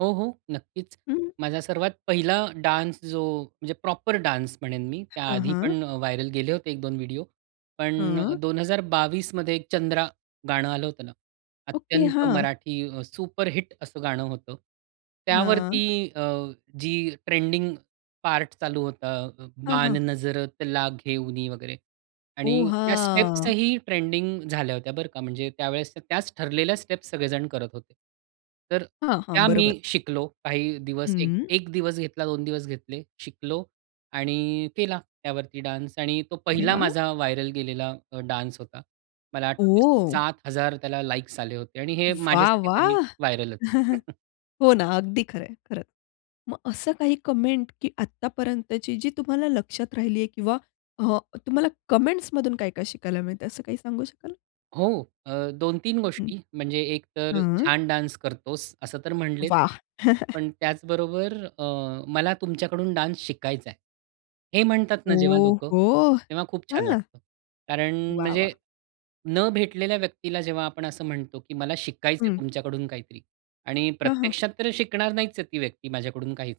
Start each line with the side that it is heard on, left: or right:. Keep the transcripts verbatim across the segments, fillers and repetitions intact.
right: हो, हो. नक्कीच.
left: हं, हं.
right: माझा सर्वात पहिला डान्स जो म्हणजे प्रॉपर डान्स म्हणेन मी. त्या
left: हां,
right: आधी
left: हां.
right: पण व्हायरल गेले होते एक दोन व्हिडिओ. पण अ,
left: हां.
right: दोन हजार बावीस मध्ये चंद्रा गाणं आलं होतं ना.
left: ओके.
right: अत्यंत
left: हां.
right: मराठी अ, सुपरहिट असं गाणं होतं.
left: हां.
right: त्यावरती अ, जी ट्रेंडिंग पार्ट चालू होता. अ,
left: हां,
right: बाण
left: हां.
right: नजरतला घेउनी वगैरे
left: ओह!
right: आणि त्या स्टेप्स
left: हां.
right: ही ट्रेंडिंग झाल्या होत्या बरं का? म्हणजे त्यावेळेस त्याच ठरलेल्या स्टेप्स सगळेजण करत होते. तर
left: हां, हां.
right: त्या
left: बरोबर.
right: मी शिकलो काही दिवस
left: हं.
right: एक दिवस घेतला, दोन दिवस घेतले. शिकलो आणि केला त्यावरती डान्स आणि तो
left: अरे,
right: पहिला
left: वाह!
right: माझा व्हायरल गेलेला अ, डान्स होता. मला आठवत
left: ओह!
right: सात हजार त्याला लाइक्स आले होते आणि हे
left: वाह!
right: माझ्यासाठी तरी
left: वाह!
right: व्हायरल होत.
left: हो ना. अगदी खरंय, खर. मग असं काही कमेंट की आत्तापर्यंतची जी तुम्हाला लक्षात राहिली आहे. किंवा हां तुम्हाला कमेंटस मधून काय-काय शिकायला मिळतंय? असं काही सांगू शकाल?
right: हो, अ, दोन तीन
left: हं.
right: गोष्टी म्हणजे एकतर
left: हां.
right: "छान डान्स करतोस." असं तर म्हटलेच.
left: वाह!
right: पण त्याचबरोबर अ, "मला तुमच्याकडून डान्स शिकायचाय." हे म्हणतात ना जेव्हा
left: ओ,
right: लोक,
left: हो!
right: तेव्हा खूप छान
left: हां.
right: वाटतं. कारण
left: वाह!
right: म्हणजे
left: वाह!
right: न भेटलेल्या व्यक्तीला जेव्हा आपण असं म्हणतो की मला शिकायचंय
left: हं.
right: तुमच्याकडून काहीतरी आणि
left: हां, हां.
right: प्रत्यक्षात तर शिकणार नाहीच ती व्यक्ती माझ्याकडून काहीच.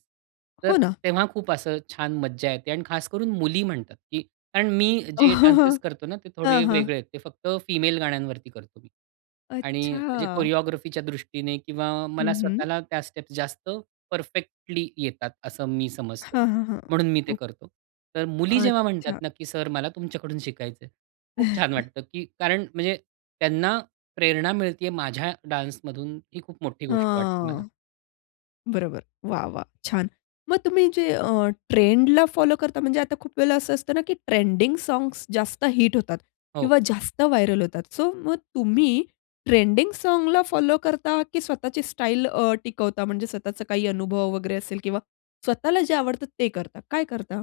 right: तर
left: हो ना.
right: तेव्हा खूप असं छान मज्जा येते आणि खास करून मुली म्हणतात की कारण मी जे डॅन्सेस करतो ना ते
left: हां,
right: थोडे
left: हां.
right: वेगळे आहेत. ते फक्त फिमेल गाण्यांवरती करतो मी आणि जे
left: अच्छा.
right: कोरिओग्राफीच्या दृष्टीने किंवा
left: हं,
right: मला
left: हं.
right: स्वतःला त्या स्टेप्स जास्त परफेक्टली येतात असं मी समजतो.
left: हां, हां, हां.
right: म्हणून मी ते
left: ओके.
right: करतो. तर मुली जेव्हा म्हणतात
left: अच्छा.
right: ना की, "सर, मला तुमच्याकडून शिकायचंय." खूप छान वाटतं की कारण म्हणजे, त्यांना प्रेरणा मिळतेय माझ्या डान्समधून ही खूप मोठी गोष्ट वाटते मला.
left: हां. बरोबर. वाह! वाह! छान. मग तुम्ही जे अ, ट्रेंडला फॉलो करता, म्हणजे आता खूप वेळेला असं असतं ना की ट्रेंडिंग साँग्स जास्त हिट होतात.
right: हो.
left: किंवा जास्त व्हायरल होतात. सो मग तुम्ही ट्रेंडिंग साँगला फॉलो करता की स्वतःची स्टाईल अ, टिकवता? म्हणजे स्वतःच काही अनुभव वगैरे असेल किंवा स्वतःला जे आवडत ते करता. काय करता?